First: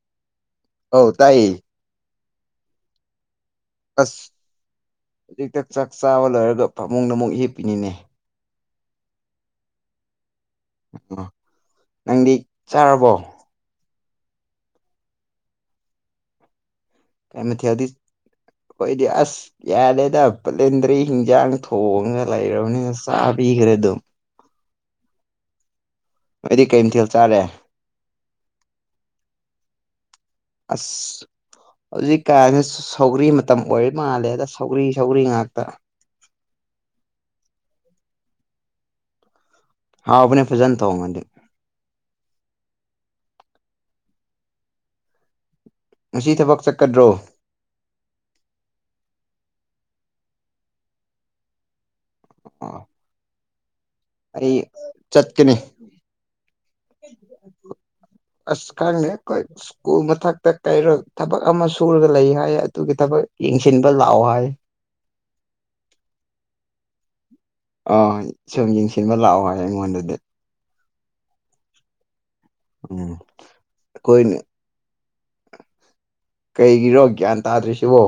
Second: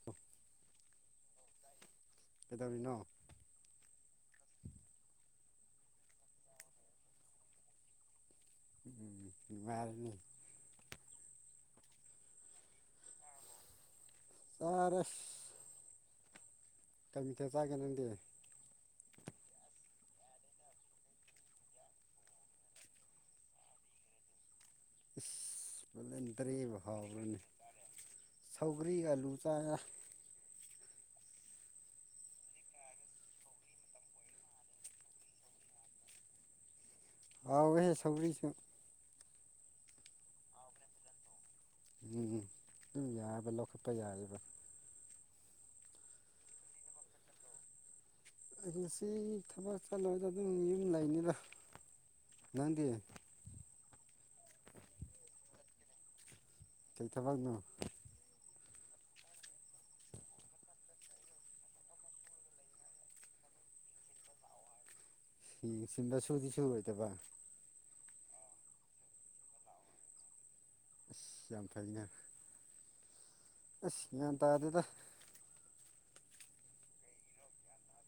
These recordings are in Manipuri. [unintelligible] ꯑꯧ ꯇꯥꯏꯌꯦ ꯀꯩꯗꯧꯔꯤꯅꯣ ꯑꯁ ꯍꯧꯖꯤꯛꯇ ꯆꯥꯛ ꯆꯥꯕ ꯂꯣꯏꯔꯒ ꯐꯃꯨꯡꯅ ꯑꯃꯨꯛ ꯍꯤꯞꯄꯤꯅꯤꯅꯦ ꯎ ꯏꯃꯔꯅꯤ ꯑꯣ ꯅꯪꯗꯤ ꯆꯥꯔꯕꯣ ꯇꯥꯔꯁ ꯃꯊꯦꯜ ꯆꯥꯒꯦ ꯀꯩꯃꯊꯦꯜꯗꯤ ꯅꯪꯗꯤ ꯑꯈꯣꯏꯗꯤ ꯑꯁ ꯌꯥꯔꯦꯗ ꯄꯂꯦꯟꯗ꯭ꯔꯦ ꯍꯤꯟꯖꯥꯡ ꯊꯣꯡꯉ ꯂꯩꯔꯕꯅꯤꯅ ꯆꯥꯕꯤꯈ꯭ꯔꯦ ꯑꯗꯨꯝ ꯏꯁ ꯐꯖꯦꯟ ꯅꯣꯏꯗꯤ ꯗ꯭ꯔꯦꯕ ꯀꯩ ꯃꯊꯦꯜ ꯍꯥꯎꯕ꯭ꯔꯅꯤ ꯆꯥꯔꯦ ꯁꯧꯒ꯭ꯔꯤꯒ ꯑꯂꯨ ꯆꯥꯔ ꯑꯁ ꯍꯧꯖꯤꯛ ꯀꯥꯟꯁꯤ ꯁꯧꯒ꯭ꯔꯤ ꯃꯇꯝ ꯑꯣꯏꯔꯤ ꯃꯥꯜꯂꯦ ꯑꯗ ꯁꯧꯒ꯭ꯔꯤ ꯁꯧꯒ꯭ꯔꯤ ꯉꯥꯛꯇ ꯍꯥꯎꯋꯍꯦ ꯁꯧꯔꯤꯁꯨ ꯍꯥꯎꯕꯅꯦ ꯐꯖꯟ ꯊꯣꯡꯉꯗꯤ ꯎꯝ ꯑꯗꯨꯝ ꯌꯥꯑꯕ ꯂꯧꯈꯠꯄ ꯌꯥꯑꯕ ꯉꯁꯤ ꯊꯕꯛ ꯆꯠꯀꯗ꯭ꯔꯣ ꯑꯩ ꯁꯤ ꯊꯕꯛ ꯆꯠꯂꯨꯔꯗ ꯑꯗꯨꯝ ꯌꯨꯝ ꯂꯩꯅꯤꯗ ꯑꯣ ꯅꯪꯗꯤ ꯑꯩ ꯆꯠꯀꯅꯤ ꯆ ꯊꯕꯛꯅꯣ ꯑꯁ ꯈꯪꯗꯦ ꯀꯣꯏ ꯁ꯭ꯀꯨꯜ ꯃꯊꯛꯇ ꯀꯩꯔꯣ ꯊꯕꯛ ꯑꯃ ꯁꯨꯔꯒ ꯂꯩ ꯍꯥꯏ ꯑꯗꯨꯒꯤ ꯊꯕꯛ ꯌꯦꯡꯁꯤꯟꯕ ꯂꯥꯛꯑꯣ ꯍꯥꯏ ꯁꯤꯟꯕ ꯁꯨꯗꯤ ꯁꯨꯔꯣꯏꯗꯕ ꯑ ꯁꯨꯝ ꯌꯦꯡꯁꯤꯟꯕ ꯂꯥꯛꯑꯣ ꯍꯥꯏ ꯑꯩꯉꯣꯟꯗꯗꯤ ꯌꯥꯝ ꯐꯩꯅꯦ ꯎꯝ ꯇꯥꯗꯦꯗ [unintelligible] ꯀꯩꯒꯤꯔꯣ ꯒ꯭ꯌꯥꯟ ꯇꯥꯗ꯭ꯔꯤꯁꯤꯕꯣ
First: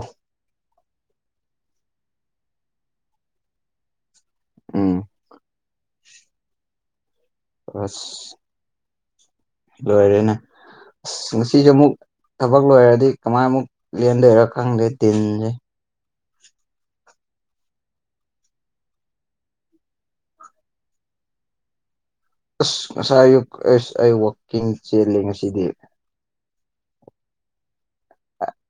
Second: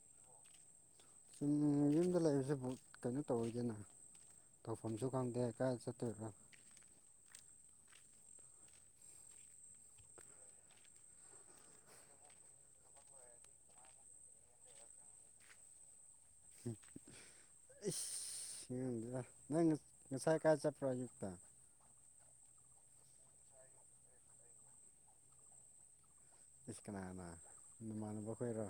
ꯁꯨꯨꯝ ꯌꯨꯝꯗ ꯂꯩꯕꯁꯤꯕꯨ ꯀꯩꯅꯣ ꯇꯧꯋꯤꯗꯅ ꯎꯝ ꯇꯧꯐꯝꯁꯨ ꯈꯪꯗꯦ ꯀꯥꯏꯗ ꯆꯠꯇꯣꯏꯕ ꯑꯁ ꯂꯣꯏꯔꯦꯅ ꯑ ꯉꯁꯤꯁꯦ ꯑꯃꯨꯛ ꯊꯕꯛ ꯂꯣꯏꯔꯗꯤ ꯀꯃꯥꯏ ꯑꯃꯨꯛ ꯂꯦꯟꯗꯣꯏꯔ ꯈꯪꯗꯦ ꯇꯤꯟꯁꯦ ꯏꯗ ꯅꯪ ꯉꯁꯥꯏ ꯀꯥꯏ ꯆꯠꯄ꯭ꯔꯣ ꯑꯌꯨꯛꯇ ꯑꯁ ꯉꯁꯥꯏ ꯑ ꯑꯁ ꯑꯩ ꯋꯥꯛꯀꯤꯡ ꯆꯦꯜꯂꯦ ꯉꯁꯤꯗꯤ ꯏꯁ ꯀꯅꯥꯅ ꯅꯃꯥꯟꯅꯕ ꯈꯣꯏꯔꯣ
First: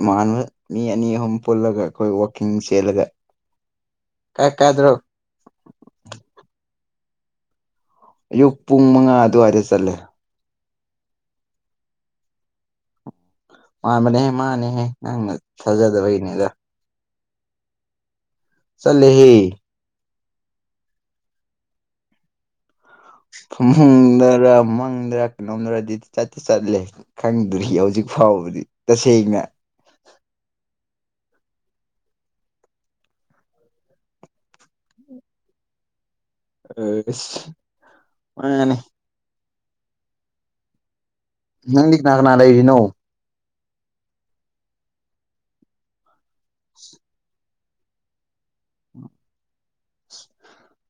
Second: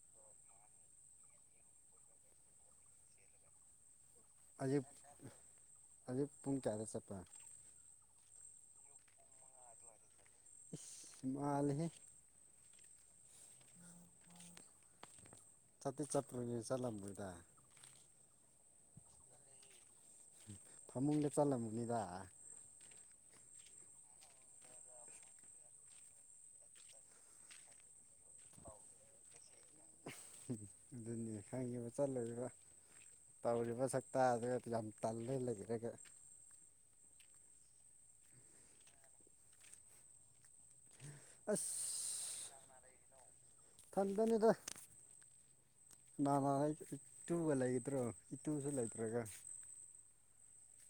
ꯏꯃꯅꯕ ꯃꯤ ꯑꯅꯤ ꯑꯍꯨꯝ ꯄꯨꯜꯂꯒ ꯑꯩꯈꯣꯏ ꯋꯥꯛꯀꯤꯡ ꯆꯦꯜꯂꯒ ꯀꯥꯏ ꯑꯌꯨꯛ ꯀꯥꯏꯗ꯭ꯔꯣ ꯑꯌꯨꯛ ꯄꯨꯡ ꯀꯌꯥꯗ ꯆꯠꯄ ꯑꯌꯨꯛ ꯄꯨꯡ ꯃꯉꯥ ꯑꯗꯨꯋꯥꯏꯗ ꯆꯠꯂꯦ ꯏꯁ ꯃꯥꯜꯂꯦꯍꯦ ꯃꯥꯃꯅꯦ ꯃꯥꯅꯦ ꯅꯪꯅ ꯆꯠꯇꯤ ꯊꯥꯖꯗꯕꯒꯤꯅꯤꯗ ꯆꯠꯇꯄ꯭ꯔꯅꯤꯅ ꯆꯠꯂꯝꯕꯣꯏꯗ ꯆꯠꯂꯦ ꯐꯃꯨꯡ ꯂꯦꯞ ꯆꯜꯂꯝꯨꯅꯤꯗꯥ ꯈꯃꯪꯗꯔ ꯃꯪꯗꯔ ꯀꯩꯅꯣꯝꯗ꯭ꯔ ꯑꯗꯨꯗꯤ ꯆꯠꯇꯦ ꯆꯠꯂꯦ ꯈꯪꯗ꯭ꯔꯤ ꯍꯧꯖꯤꯛ ꯐꯥꯎꯕꯗꯤ ꯇꯁꯦꯡꯅ ꯑꯗꯨꯅꯦ ꯈꯪꯉꯦꯕ ꯆꯠꯂꯣꯏꯔ ꯇꯧꯔꯤꯕ ꯁꯛꯇꯥꯗꯨ ꯌꯥꯝ ꯇꯜꯂ ꯂꯩꯕꯤꯔꯒ ꯑ ꯃꯥꯅꯦ ꯑ ꯅꯪꯗꯤ ꯀꯅꯥ ꯀꯅꯥ ꯂꯩꯔꯤꯅꯣ ꯊꯟꯗꯅꯤꯗ ꯅꯃ ꯏꯇꯨꯒ ꯂꯩꯒꯗ꯭ꯔꯣ ꯏꯇꯨꯁꯨ ꯂꯩꯇ꯭ꯔꯒ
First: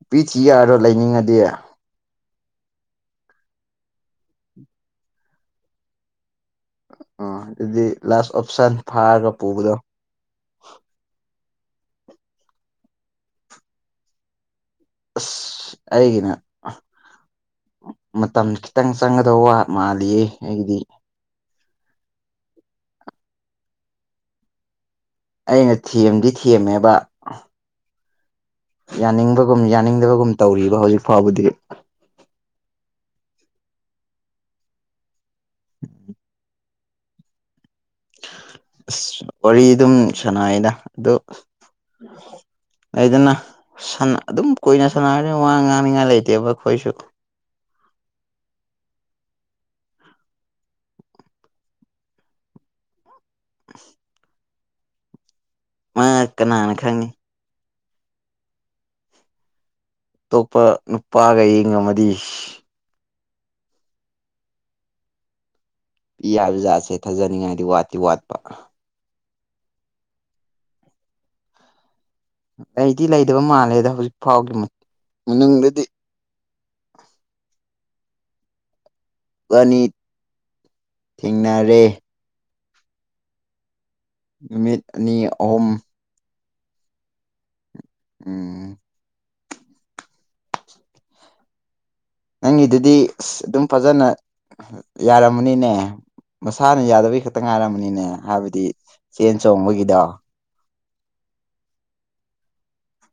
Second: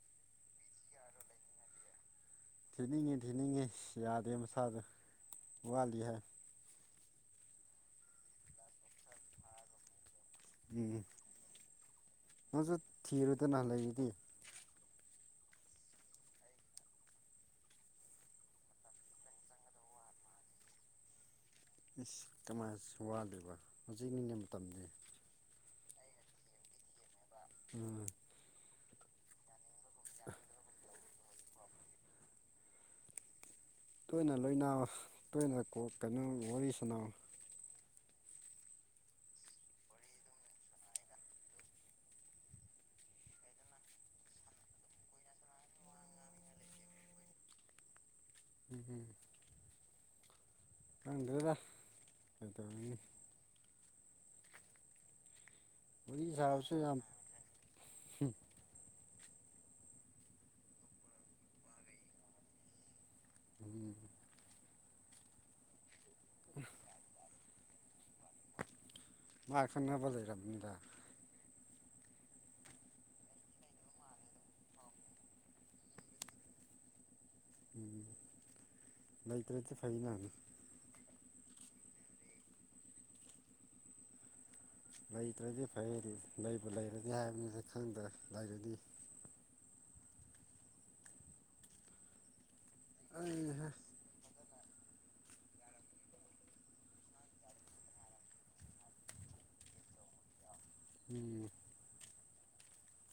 ꯄꯤ ꯊꯤ ꯌꯥꯔꯣ ꯂꯩꯅꯤꯡꯉꯗꯤ ꯊꯤꯅꯤꯡꯉꯤ ꯊꯤꯅꯤꯡꯉꯤ ꯌꯥꯗꯦ ꯃꯁꯥꯗꯣ ꯋꯥꯠꯂꯤ ꯍꯥꯏ ꯑ ꯑꯗꯨꯗꯤ ꯂꯥꯁ ꯑꯣꯞꯁꯟ ꯐꯥꯔꯒ ꯄꯨꯕꯗꯣ ꯎꯝ ꯃꯁꯨ ꯊꯤꯔꯨꯗꯅ ꯂꯩꯔꯤꯗꯤ ꯑꯁ ꯑꯩꯒꯤꯅꯦ ꯃꯇꯝ ꯈꯤꯇꯪ ꯆꯪꯒꯗ ꯋꯥ ꯃꯥꯜꯂꯤꯌꯦ ꯑꯩꯗꯤ ꯏꯁ ꯀꯃꯥꯏꯅ ꯋꯥꯗꯣꯏꯕ ꯍꯧꯖꯤꯛ ꯅꯤꯡꯉ ꯃꯇꯝ ꯑꯩꯅ ꯊꯤꯝꯗꯤ ꯊꯦꯝꯃꯦꯕ ꯎꯝ ꯌꯥꯅꯤꯡꯕꯒꯨꯝ ꯌꯥꯅꯤꯡꯗꯕꯒꯨꯝ ꯇꯧꯔꯤꯕ ꯍꯧꯖꯤꯛ ꯐꯥꯎꯕꯗꯤ ꯇꯣꯏꯅ ꯂꯣꯏꯅꯥ ꯇꯣꯏꯅꯣꯛ ꯀꯩꯅꯣ ꯋꯥꯔꯤ ꯁꯅꯥꯎ ꯑꯁ ꯋꯥꯔꯤ ꯑꯗꯨꯝ ꯁꯥꯟꯅꯩꯩꯅ ꯑꯣ ꯑꯩꯗꯅ ꯑꯗꯨꯝ ꯀꯨꯏꯅ ꯁꯥꯟꯅꯔꯅꯤ ꯋꯥ ꯉꯥꯡꯅꯤꯡꯉꯥꯏ ꯂꯩꯇꯦꯕ ꯑꯩꯈꯣꯏꯁꯨ ꯎꯝꯝ ꯈꯪꯗꯦꯗꯥ ꯀꯩꯇꯧꯔꯨꯅꯤ [unintelligible] ꯃꯥ ꯀꯅꯥꯅ ꯑꯩꯁꯥꯕꯁꯨ ꯌꯥꯝ ꯈꯪꯅꯤ ꯑꯇꯣꯞꯄ ꯅꯨꯄꯥꯒ ꯌꯦꯡꯉꯝ ꯑꯃꯗꯤꯗꯤ ꯎ ꯌꯥ ꯖꯥꯠꯁꯦ ꯊꯥꯖꯅꯤꯡꯉꯥꯏꯗꯤ ꯋꯥꯠꯇꯤ ꯋꯥꯠꯄ ꯃꯥ ꯑꯦꯈꯣꯏ ꯅꯕꯖꯩꯔꯗ ꯑꯩꯗꯤ ꯂꯩꯗꯕ ꯃꯥꯜꯂꯦꯗ ꯍꯧꯖꯤꯛ ꯐꯥꯎꯒꯤ ꯃꯅꯨꯡꯗꯗꯤ ꯎꯝ ꯂꯩꯇ꯭ꯔꯗꯤ ꯋꯥꯅꯤ ꯐꯩ ꯅꯍꯥꯟꯅꯤ ꯊꯦꯡꯅꯔꯦ ꯃꯤ ꯂꯩꯇ꯭ꯔꯗꯤ ꯐꯩ ꯂꯩꯕ ꯂꯩꯔꯅꯤ ꯍꯥꯏꯕꯅꯤꯅ ꯈꯪꯗ ꯂꯩꯔꯅꯤ ꯎꯝ ꯅꯪꯒꯤꯗꯨꯗꯤ ꯑꯁ ꯑꯗꯨꯝ ꯑꯩꯍꯥ ꯐꯖꯅ ꯌꯥꯔꯝꯃꯅꯤꯅꯦ ꯃꯁꯥꯅ ꯌꯥꯗꯕꯒꯤ ꯈꯛꯇ ꯉꯥꯏꯔꯝꯕꯅꯤꯅꯦ ꯍꯥꯏꯕꯗꯤ ꯆꯦꯟ ꯆꯣꯡꯕꯒꯤꯗꯣ ꯎꯝ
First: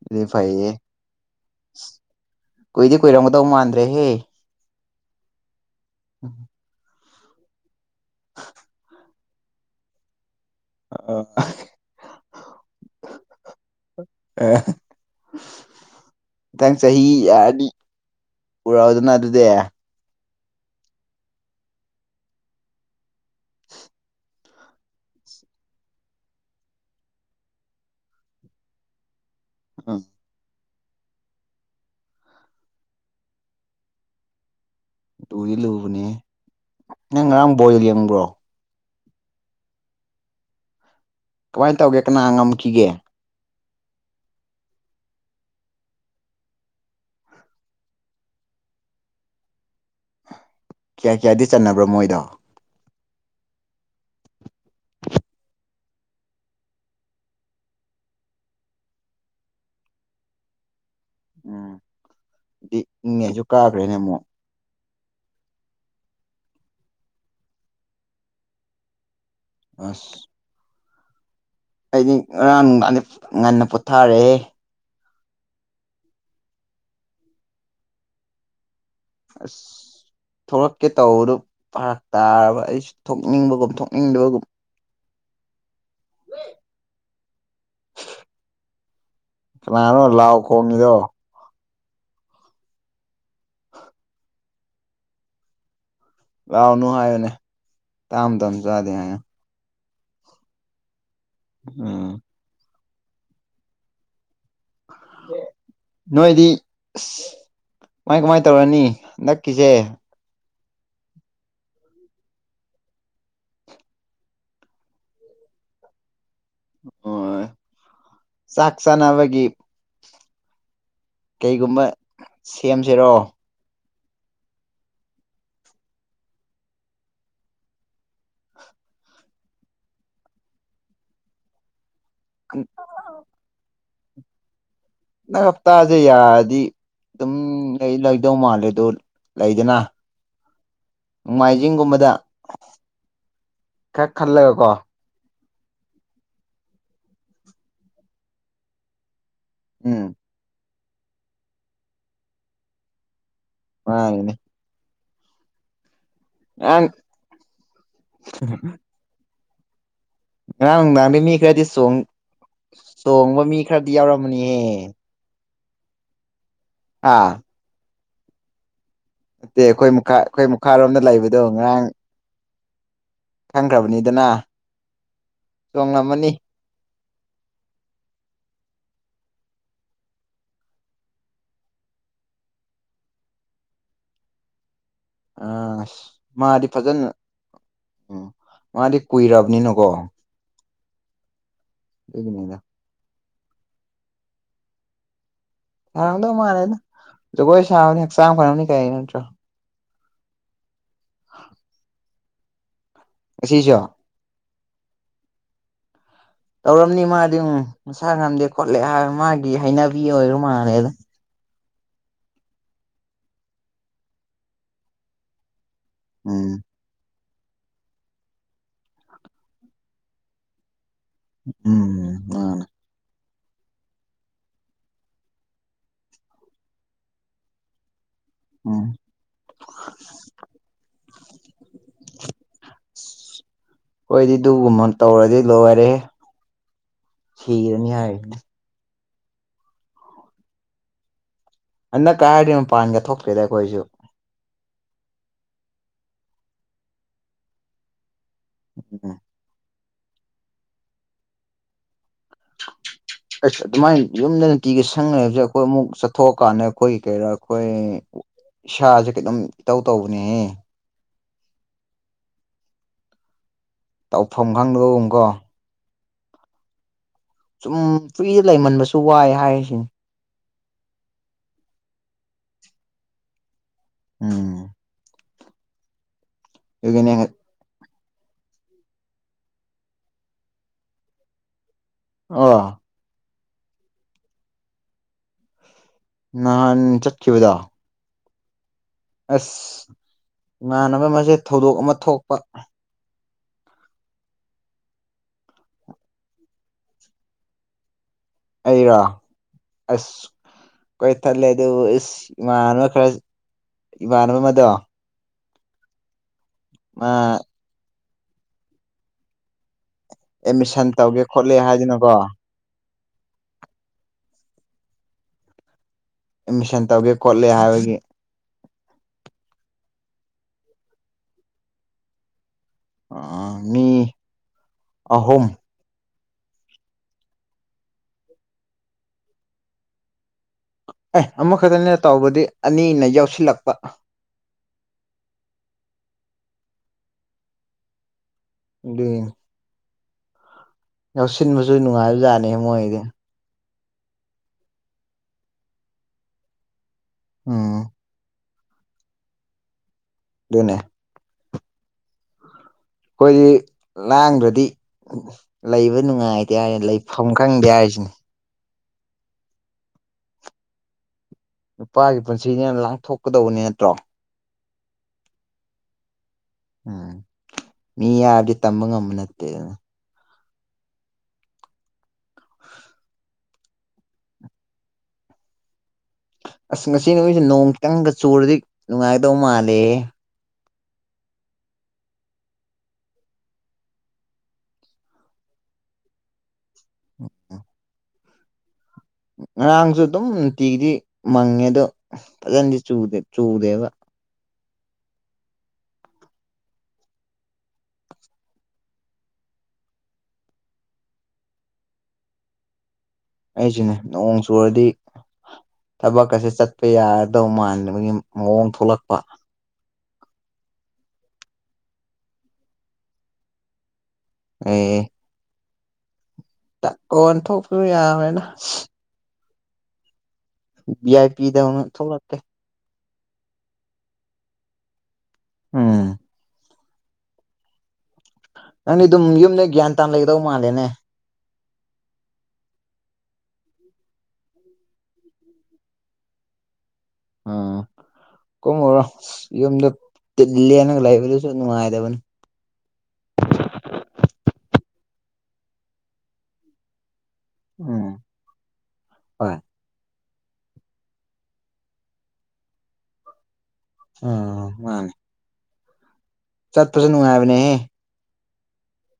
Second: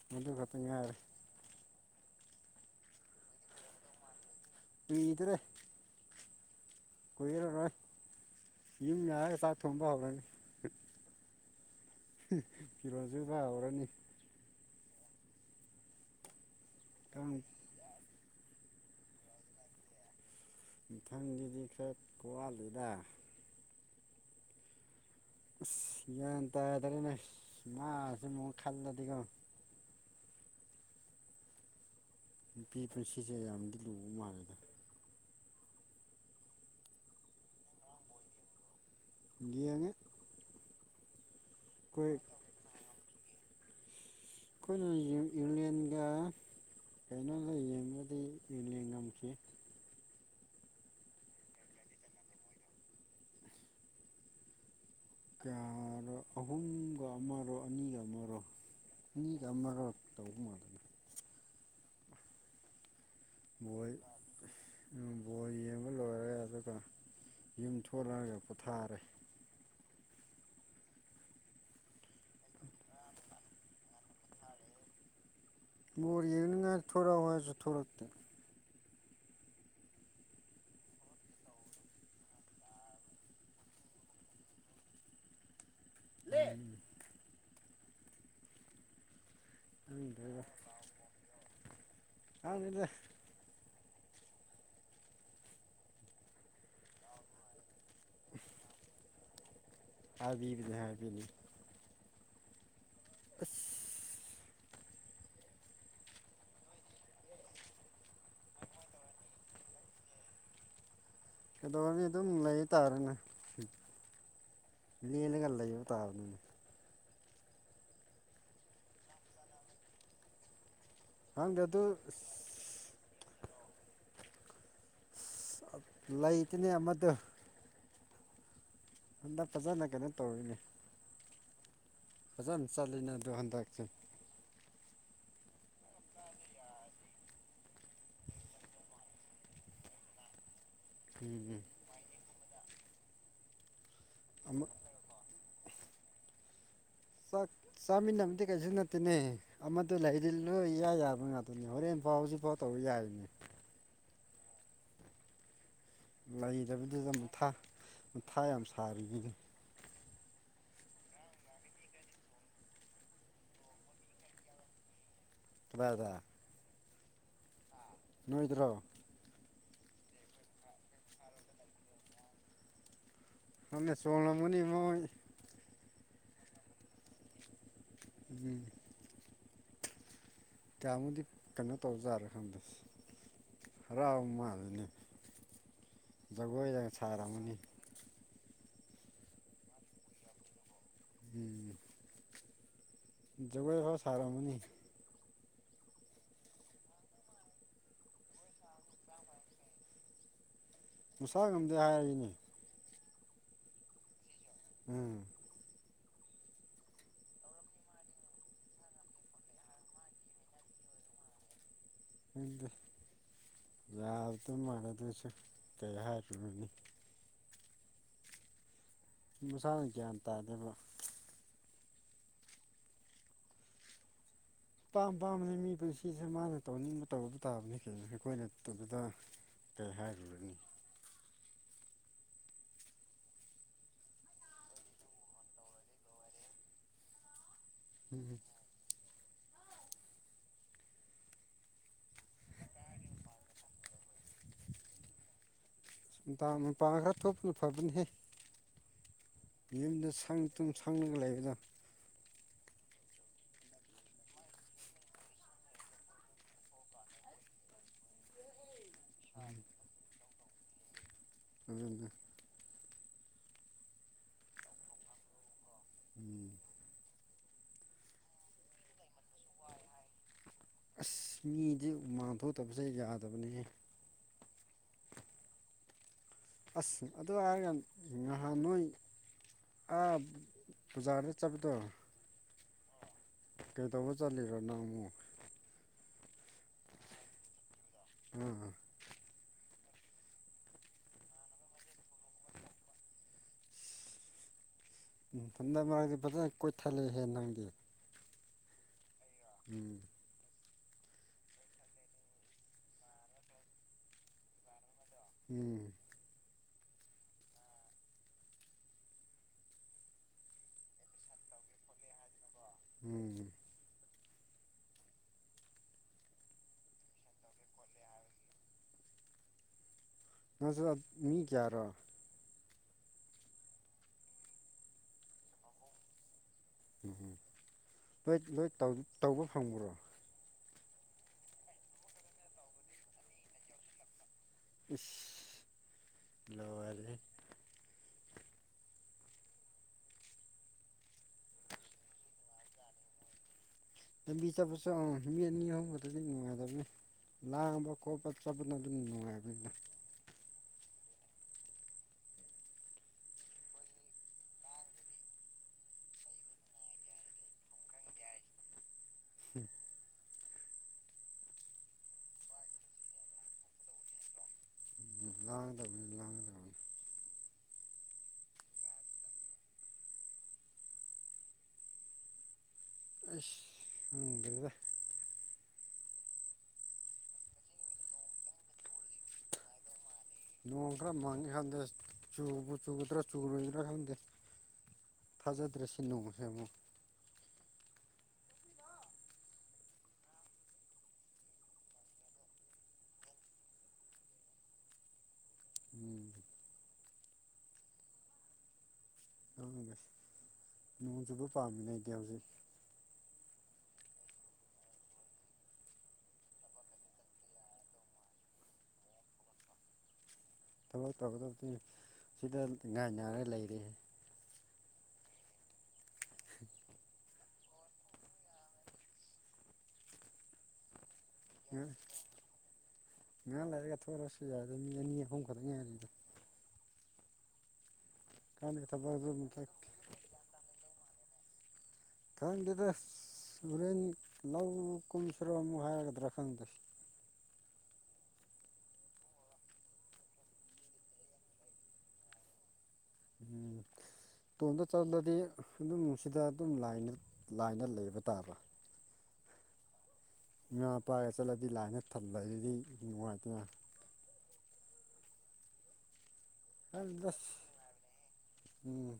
ꯑꯗꯨ ꯈꯛꯇ ꯐꯩꯌꯦ ꯉꯥꯏꯔꯦ ꯀꯨꯏꯗꯤ ꯀꯨꯏꯔꯝꯒꯗꯧ ꯃꯥꯟꯗ꯭ꯔꯦꯍꯦ ꯀꯨꯏꯗ꯭ꯔꯦ ꯎꯝ ꯀꯣꯏꯔꯔꯣꯏ ꯌꯨꯝ ꯆꯥꯛ ꯊꯣꯡꯕ ꯍꯧꯔꯅꯤ ꯑ ꯐꯤꯔꯣꯟ ꯁꯨꯕ ꯍꯧꯔꯅꯤ ꯑ ꯃꯊꯪ ꯆꯍꯤ ꯊꯥꯡ ꯌꯥꯔꯅꯤ ꯄꯨꯔꯛꯎꯗꯅ ꯑꯗꯨꯗꯤ ꯃꯊꯪꯒꯤꯗꯤ ꯈꯔ ꯋꯥꯠꯂꯤꯗ ꯑꯁ ꯒ꯭ꯌꯥꯟ ꯇꯥꯗ꯭ꯔꯦꯅꯦ ꯃꯥꯁ ꯑꯃꯨꯛ ꯈꯜꯂꯗꯤꯀꯣ ꯑ ꯅꯨꯄꯤ ꯄꯨꯟꯁꯤꯁꯦ ꯌꯥꯝꯗꯤ ꯂꯨꯕ ꯃꯥꯜꯂꯦꯗ ꯂꯨꯗꯤ ꯂꯨꯕꯅꯦ ꯅꯪ ꯉꯔꯥꯡ ꯕꯣꯜ ꯌꯦꯡꯕ꯭ꯔꯣ ꯌꯦꯡꯉꯤ ꯀꯃꯥꯏꯅ ꯇꯧꯒꯦ ꯀꯅꯥ ꯉꯝꯈꯤꯒꯦ ꯑꯩꯈꯣꯏꯅ ꯏꯪꯂꯦꯟꯒ ꯀꯩꯅꯣꯗ ꯌꯦꯡꯕꯗꯤ ꯏꯪꯂꯦꯟꯅ ꯉꯝꯈꯤ ꯀ꯭ꯌꯥ ꯀ꯭ꯌꯥꯗꯤ ꯆꯟꯅꯕ꯭ꯔꯣ ꯃꯣꯏꯗꯣ ꯀꯌꯥꯔꯣ ꯑꯍꯨꯝꯒ ꯑꯃꯔꯣ ꯑꯅꯤꯒ ꯑꯃꯔꯣ ꯑꯅꯤꯒ ꯑꯃꯔ ꯇꯧꯕ ꯃꯥꯜꯂꯤꯅꯦ ꯎꯝ ꯃꯣꯏ ꯀꯥꯈ꯭ꯔꯦꯅꯦ ꯑꯃꯨꯛ ꯕꯣꯜ ꯌꯦꯡꯕ ꯂꯣꯏꯔꯦ ꯑꯗꯨꯒ ꯌꯨꯝ ꯊꯣꯔ‌ꯑꯒ ꯄꯣꯊꯥꯔꯦ ꯑꯁ ꯑꯩꯗꯤ ꯉꯔꯥꯡ ꯅꯨꯡꯗꯥꯡꯗꯤ ꯉꯟꯅ ꯄꯣꯊꯥꯔ‌ꯦꯍ‌ꯦ ꯕꯣꯜ ꯌꯦꯡꯅꯤꯉꯥꯏ ꯊꯣꯛꯔꯛꯎ ꯍꯥꯌꯕꯁꯨ ꯊꯣꯛꯔꯛꯇꯦ ꯑꯁ ꯊꯣꯛꯂꯛꯀꯦ ꯇꯧꯕꯗꯨ ꯐꯔꯛ ꯇꯥꯔꯕ ꯑꯩꯁꯨ ꯊꯣꯛꯅꯤꯡꯕꯒꯨꯝ ꯊꯣꯛꯅꯤꯡꯗꯕꯒꯨꯝ ꯂꯦ ꯀꯅꯥꯅꯣ ꯂꯥꯎ ꯈꯪꯗ꯭ꯔꯦꯗ ꯈꯣꯡꯉꯤꯗꯣ ꯈꯪꯗꯦꯗ ꯂꯥꯎꯅꯨ ꯍꯥꯏꯌꯨꯅꯦ ꯃꯇꯥꯡ ꯃꯇꯝꯗ ꯆꯥꯗꯦ ꯍꯥꯏꯌꯨ ꯍꯥꯏꯕꯤꯕꯗꯤ ꯍꯥꯏꯕꯤꯅꯤ ꯎꯝ ꯑꯁ ꯅꯣꯏꯗꯤ ꯑꯁ ꯀꯃꯥꯏ ꯀꯃꯥꯏ ꯇꯧꯔꯅꯤ ꯍꯟꯗꯛ ꯀꯖꯦ ꯀꯩꯗꯧꯔꯅꯤ ꯑꯗꯨꯝ ꯂꯩ ꯇꯥꯔꯦꯅꯦ ꯂꯦꯜꯂꯒ ꯂꯩꯕ ꯇꯥꯕꯅꯤꯅ ꯑꯣ ꯆꯥꯛ ꯆꯅꯕꯒꯤ ꯈꯪꯗꯦ ꯑꯗꯨ ꯀꯩꯒꯨꯝꯕ ꯁꯦꯝꯁꯤꯔꯣ ꯂꯩꯇꯦꯅꯦ ꯑꯃꯗꯨ ꯍꯟꯗꯛ ꯐꯖꯅ ꯀꯩꯅꯣ ꯇꯧꯔꯤꯅꯦ ꯐꯖꯅ ꯆꯠꯂꯤꯅꯦ ꯑꯗꯣ ꯍꯟꯗꯛꯁꯦ ꯅꯪ ꯍꯞꯇꯥꯁꯦ ꯌꯥꯔꯗꯤ ꯑꯗꯨꯝ ꯂꯩꯗꯧ ꯃꯥꯜꯂꯦ ꯑꯗꯨ ꯂꯩꯗꯅ [unintelligible] ꯅꯣꯡꯃꯥꯏꯖꯤꯡꯒꯨꯝꯕꯗ ꯀ ꯎꯝ ꯈꯜꯂꯦꯒꯀꯣ ꯆꯥꯛ ꯆꯥꯃꯤꯟꯅꯕꯗꯤ ꯀꯩꯁꯨ ꯅꯠꯇꯦꯅꯦ ꯑꯃꯗ ꯎꯝ ꯂꯩꯔꯤ ꯅꯣꯏ ꯏꯌꯥ ꯌꯥꯕ ꯉꯥꯛꯇꯅꯦ ꯍꯣꯔꯦꯟꯐꯥꯎ ꯍꯧꯖꯤꯛꯐꯥꯎ ꯇꯧꯕ ꯌꯥꯔꯤꯅꯦ ꯃꯥꯅꯤꯅ‌ꯦ ꯉꯔꯥꯡ ꯂꯩꯗꯕꯗꯨꯗ ꯃꯊꯥ ꯃꯊꯥ ꯌꯥꯝ ꯁꯥꯔꯤꯕꯅꯤ ꯉꯔꯥꯡ ꯅꯨꯡꯗꯥꯡꯗꯤ ꯃꯤ ꯈꯔꯗꯤ ꯆꯣꯡꯕ ꯃꯤ ꯈꯔꯗꯤ ꯌꯥꯎꯔꯝꯃꯅꯤꯍꯦ ꯀꯗꯥꯏꯗ ꯑꯥ ꯅꯣꯏꯗ꯭ꯔꫭ ꯗꯦ ꯑꯩꯈꯣꯏ ꯃꯈꯥ ꯑꯩꯈꯣꯏ ꯃꯈꯥꯔꯣꯝꯗ ꯂꯩꯕꯗꯣ ꯉꯔꯥꯡ ꯅꯪꯅ ꯈꯪꯈ꯭ꯔꯕꯅꯤꯗꯅ ꯆꯣꯡꯂꯝꯒꯅꯤ ꯃꯣꯏ ꯆꯣꯉꯝꯃꯅꯤ ꯎꯝ ꯀꯌꯥꯃꯨꯗꯤ ꯀꯩꯅꯣ ꯇꯧꯖꯥꯂ ꯈꯪꯗ꯭ꯔꯤꯁꯤ ꯍꯔꯥꯎ ꯃꯥꯜꯂꯦꯅꯤ ꯑ ꯑꯁ ꯃꯥꯗꯤ ꯐꯖꯅ ꯁꯥꯔꯝꯒꯅꯤ ꯎꯝ ꯃꯥꯗꯤ ꯀꯨꯏꯔꯕꯅꯤꯅꯀꯣ ꯎꯝ ꯑꯗꯨꯒꯤꯅꯤꯗꯥ ꯖꯒꯣꯏꯀꯥ ꯁꯔꯝꯅꯤ ꯌꯥꯔꯝꯗꯧ ꯃꯥꯥꯟꯂꯦꯗ ꯖꯒꯣꯏ ꯁꯥꯕꯅꯤ ꯍꯛꯆꯥꯡ ꯐꯔꯝꯅꯤ ꯀꯩ ꯍꯥꯏ ꯅꯠꯇ꯭ꯔꯣ ꯃꯁꯥ ꯉꯝꯗꯦ ꯍꯥꯏꯔꯤꯅꯤ ꯉꯁꯤꯁꫭ ꯎꯝ ꯇꯧꯔꯝꯅꯤ ꯃꯥꯗꯤ ꯎꯝ ꯃꯁꯥ ꯉꯝꯗꯦ ꯈꯣꯠꯂꯦ ꯍꯥꯏꯔꯒꯥ ꯃꯥꯒꯤ ꯍꯩꯅꯕꯤ ꯑꯣꯏꯔ ꯃꯥꯜꯂꯦꯗ ꯈꯪꯗ ꯌꯥꯕꯗ ꯃꯥꯟꯅꯗꯣꯏꯁꯨ ꯀꯩ ꯎꯝ ꯍꯥꯏꯈꯤꯔꯨꯅꯤ ꯃꯁꯥꯅ ꯒ꯭ꯌꯥꯟ ꯇꯥꯗ‌ꯦꯕ ꯎꯝꯝ ꯑꯄꯥꯝ ꯄꯥꯝꯕꯅꯤ ꯃꯤ ꯄꯨꯟꯁꯤꯁꯦ ꯃꯥꯅ ꯇꯧꯅꯤꯡꯕ ꯇꯧꯕ ꯇꯥꯕꯅꯤ ꯀꯩꯅꯅꯣ ꯑꯩꯈꯣꯏꯅ ꯎꯝ ꯇꯧꯅꯨꯗ ꯀꯩ ꯍꯥꯏꯔꯨꯔꯅꯤ ꯑꯁ ꯍꯣꯏꯗꯤ ꯑꯗꯨꯒꯨꯝꯕ ꯇꯧꯔꯗꯤ ꯂꯣꯏꯔꯦ ꯍꯤꯔꯅꯤ ꯍꯥꯏꯅꯦ ꯎꯝ ꯍꯟꯗꯛꯀ ꯍꯥꯏꯔꯗꯤ ꯃꯄꯥꯟꯒ ꯊꯣꯛꯇꯦꯗ ꯑꯩꯈꯣꯏꯁꯨ ꯅꯨꯡꯗꯥꯡ ꯅꯨꯡꯗꯥꯡ ꯈꯛ ꯊꫭꯛꯄꯅ ꯐꯕꯅꯤꯍꯦ ꯎꯝ ꯌꯨꯝꯗ ꯁꯪ ꯇꯨꯝ ꯁꯪꯉꯒ ꯂꯩꯕꯗꯣ ꯑꯁ ꯑꯗꯨꯃꯥꯏꯅ ꯌꯨꯝꯗ ꯇꯤꯒ ꯁꯪꯅꯦ ꯍꯥꯏꯕꯁꯦ ꯑꯩꯈꯣꯏ ꯑꯃꯨꯛ ꯆꯠꯊꯣꯛꯑꯀꯥꯟꯗ ꯑꯩꯈꯣꯏꯒꯤ ꯀꯩꯔꯥ ꯑꯩꯈꯣꯏ ꯏꯁꯥꯁꯦ ꯀꯩꯅꯥꯝ ꯏꯇꯧ ꯇꯧꯕꯅꯤꯌꯦ ꯑꯗꯨꯅꯦ ꯇꯧꯐꯝ ꯈꯪꯗꯕꯒꯨꯝ ꯀꯣ ꯎꯝ ꯁꯨꯝ ꯐ꯭ꯔꯤꯗ ꯂꯩꯃꯟꯕꯁꯨ ꯋꯥꯏ ꯍꯥꯏꯔꯤꯁꯤꯅꯤ ꯑꯁ ꯃꯤꯗꯤ ꯍꯨꯃꯥꯡ ꯊꯣꯛꯇꯕꯁꯦ ꯌꯥꯗꯕꯅꯤ ꯍꯦ ꯎꯝ ꯑꯁ ꯑꯗꯨꯒꯤꯅꯦ ꯑꯗꯨ ꯍꯥꯏꯔꯒ ꯉꯍꯥꯟ ꯅꯣꯏ ꯑꯥ ꯕꯖꯥꯔꯗ ꯆꯠꯄꯗꯣ ꯑꯣ ꯀꯩꯗꯧꯕ ꯆꯠꯂꯤꯔꯣ ꯅꯪꯕꯨ ꯅꯍꯥꯟ ꯆꯠꯈꯤꯕꯗꯣ ꯎꯨꯝ ꯑꯁ ꯏꯃꯥꯟꯅꯕ ꯃꯁꯦ ꯊꯧꯗꯣꯛ ꯑꯃ ꯊꯣꯛꯄ ꯅꯨꯡꯊꯤꯠ ꯗꯀꯥ ꯐꯖꯅ ꯀꯣꯏꯊꯠꯂꯦ ꯍꯦ ꯅꯪꯗꯤ ꯑꯩꯔꯥ ꯎꯝ ꯑꯁ ꯀꯣꯏ ꯊꯠꯂꯦ ꯑꯗꯨ ꯏꯁ ꯏꯃꯥꯟꯅꯕ ꯈꯔ ꯏꯃꯥꯟꯅꯕ ꯑꯃꯗꯣ ꯎꯝ ꯃꯥ ꯑꯦꯠꯃꯤꯁꯟ ꯇꯧꯒꯦ ꯈꯣꯠꯂꯦ ꯍꯥꯏꯗꯨꯅꯀꯣ ꯎꯝ ꯑꯦꯠꯃꯤꯁꯟ ꯇꯧꯒꯦ ꯈꯣꯠꯂꯦ ꯍꯥꯏꯕꯒꯤ ꯅꯁꯨ ꯃꯤ ꯀꯦꯔꯣ ꯑꯥ ꯃꯤ ꯑꯍꯨꯝ ꯎꯝꯍꯨꯝ ꯂꯣꯏ ꯂꯣꯏ ꯇꯧꯕ ꯐꯪꯕ꯭ꯔꯣ ꯑꯦ ꯑꯃꯈꯛꯇꯅ ꯇꯧꯕꯗꯤ ꯑꯅꯤꯅ ꯌꯥꯎꯁꯤꯜꯂꯛꯄ ꯏꯁ ꯂꯣꯏꯔꯦꯍꯦ ꯑ [unintelligible] ꯌꯥꯎꯁꯤꯟꯕꯁꯨ ꯅꯨꯡꯉꯥꯏꯕ ꯖꯥꯠꯅꯤ ꯃꯣꯏꯗꯤ ꯂꯝꯕꯤ ꯆꯠꯄꯁꯨ ꯑ ꯃꯤ ꯑꯅꯤ ꯑꯍꯨꯝ ꯈꯛꯇꯗꯤ ꯅꯨꯡꯉꯥꯏꯗꯕꯅꯤ ꯎꯝ ꯂꯥꯡꯕ ꯈꯣꯠꯄ [unintelligible] ꯑꯗꯨꯝ ꯅꯨꯡꯉꯥꯏꯔꯝꯅꯤꯗ ꯑꯗꯨꯅꯦ ꯑꯩꯈꯣꯏꯒꯤ ꯂꯥꯡꯗ꯭ꯔꯗꯤ ꯂꯩꯕ ꯅꯨꯡꯉꯥꯏꯇꯦ ꯍꯥꯏꯔꯦ ꯂꯩꯐꯝ ꯈꯪꯗꯦ ꯍꯥꯏꯔꯤꯁꯤꯅꯦ ꯍꯥꯝ ꯅꯨꯄꯥꯒꯤ ꯄꯨꯟꯁꯤꯅꯤꯅ ꯂꯥꯡꯊꯣꯛꯀꯗꯧꯕꯅꯤ ꯅꯠꯇ꯭ꯔꯣ ꯎꯝ ꯂꯥꯡꯗꯕꯅꯤ ꯂꯥꯡꯗꯕꯅꯤ ꯎꯝ ꯃꯤ ꯌꯥꯔꯗꯤ ꯇꯝꯕ ꯉꯝꯕ ꯅꯠꯇꯦ ꯑꯗꯨꯅ ꯑꯁ ꯈꯪꯗꯔ꯭ꯦꯗꯥ ꯑꯁ ꯉꯁꯤ ꯅꯨꯣꯡꯃꯤꯣꯏꯁꯦ ꯅꯣꯡ ꯆꯪꯒ ꯆꯨꯔꯗꯤ ꯅꯨꯡꯉꯥꯏꯒꯗꯧ ꯃꯥꯜꯂꯦ ꯅꯣꯡ ꯈꯔ ꯃꯥꯡꯒꯦ ꯈꯪꯗ ꯆꯨꯕꯨ ꯆꯨꯗ꯭ꯔ ꯆꯨꯔꯣꯏꯗ꯭ꯔꯥ ꯈꯪꯗꯦ ꯊꯥꯖꯗ꯭ꯔꯁꯤ ꯅꯣꯡꯃꯁꯦ ꯑꯃꯨꯛ ꯎ [unintelligible] ꯉꯔꯥꯡꯁꯨ ꯑꯗꯨꯝ ꯅꯨꯡꯇꯤꯒꯤꯗꯤ ꯃꯪꯉꯦ ꯑꯗꯣ ꯐꯖꯅꯗꯤ ꯆꯨꯗꯦꯕ ꯎꯝ ꯑꯗꯨꯒꯁꯨ ꯅꯣꯡꯆꯨꯕ ꯄꯥꯝꯃꯅꯦ ꯑꯩꯗꯤ ꯍꯧꯖꯤꯛ ꯑꯩꯁꯤꯅꯦ ꯅꯣꯡ ꯆꯨꯔꯗꯤ ꯊꯕꯛ ꯀꯥꯁꯦ ꯆꯠꯄ ꯌꯥꯒꯗꯧ ꯃꯟꯗꯕꯒꯤ ꯃꯑꯣꯡ ꯊꯣꯛꯂꯛꯄ ꯊꯕꯛ ꯇꯧꯒꯗꯕꯗꯤ ꯁꯤꯗ ꯉꯥꯏꯅꯥꯔꯒ ꯂꯩꯔꯤ ꯑꯦ ꯇꯥꯛ ꯑꯣꯟꯊꯣꯛꯄꯗꯨ ꯌꯥꯔꯣꯏ ꯗꯥ ꯕꯤ ꯑꯥꯏ ꯄꯤꯗꯎꯅ ꯊꯧꯂꯛꯦ ꯉꯍꯥ ꯂꯩꯔꯒ ꯊꯣꯛꯂꯛ ꯑꯥꯁꯨ ꯌꯥꯏꯗꯦ ꯃꯤ ꯑꯅꯤ ꯑꯍꯨꯝ ꯈꯛꯇꯪ ꯎꯝ ꯉꯥꯏꯔꯤꯗ ꯀꯥꯟꯗ ꯅꯪꯗꯤ ꯑꯗꯨꯝ ꯊꯕꯛꯁꯨ ꯌꯨꯝꯗ ꯒ꯭ꯌꯥꯟ ꯇꯥꯥꯟ ꯂꯩꯒꯗꯧ ꯃꯥꯜꯂꯦꯅꯦ ꯈꯪꯗꯦꯗ ꯍꯣꯔꯦꯟ ꯂꯧ ꯀꯨꯝꯁꯤꯔꯥ ꯑꯃꯨꯛ ꯍꯥꯏꯔꯥꯒꯗ꯭ꯔꯥ ꯈꯪꯗꯦ ꯎꯝ ꯀꯨꯝꯃꯨꯔꯣ ꯌꯨꯝꯗ ꯗꯤꯜꯂꯦꯅ ꯂꯩꯕꯗꯨꯁꯨ ꯅꯨꯡꯉꯥꯏꯗꯕꯅꯤ ꯎꯝ ꯇꯣꯝꯇ ꯆꯠꯂꯗꯤ ꯑꯗꯨꯝꯅꯨꯡ ꯁꯤꯗ ꯑꯗꯨꯝ ꯂꯥꯏꯅ ꯂꯥꯏꯟꯗꯥ ꯎꯝ ꯂꯩꯕ ꯇꯥꯕ ꯍꯣꯏ ꯉꯥ ꯄꯥꯏꯔꯒꯥ ꯆꯠꯂꯗꯤ ꯂꯥꯏꯅ ꯊꯝꯂꯒꯥꯗꯤ ꯅꯨꯡꯉꯥꯏꯇꯦꯗꯥ ꯑꯣ ꯃꯥꯅꯤ ꯑꯗꯁ ꯅꯨꯡꯉꯥꯏꯕꯅꯦꯍꯦ ꯎꯝ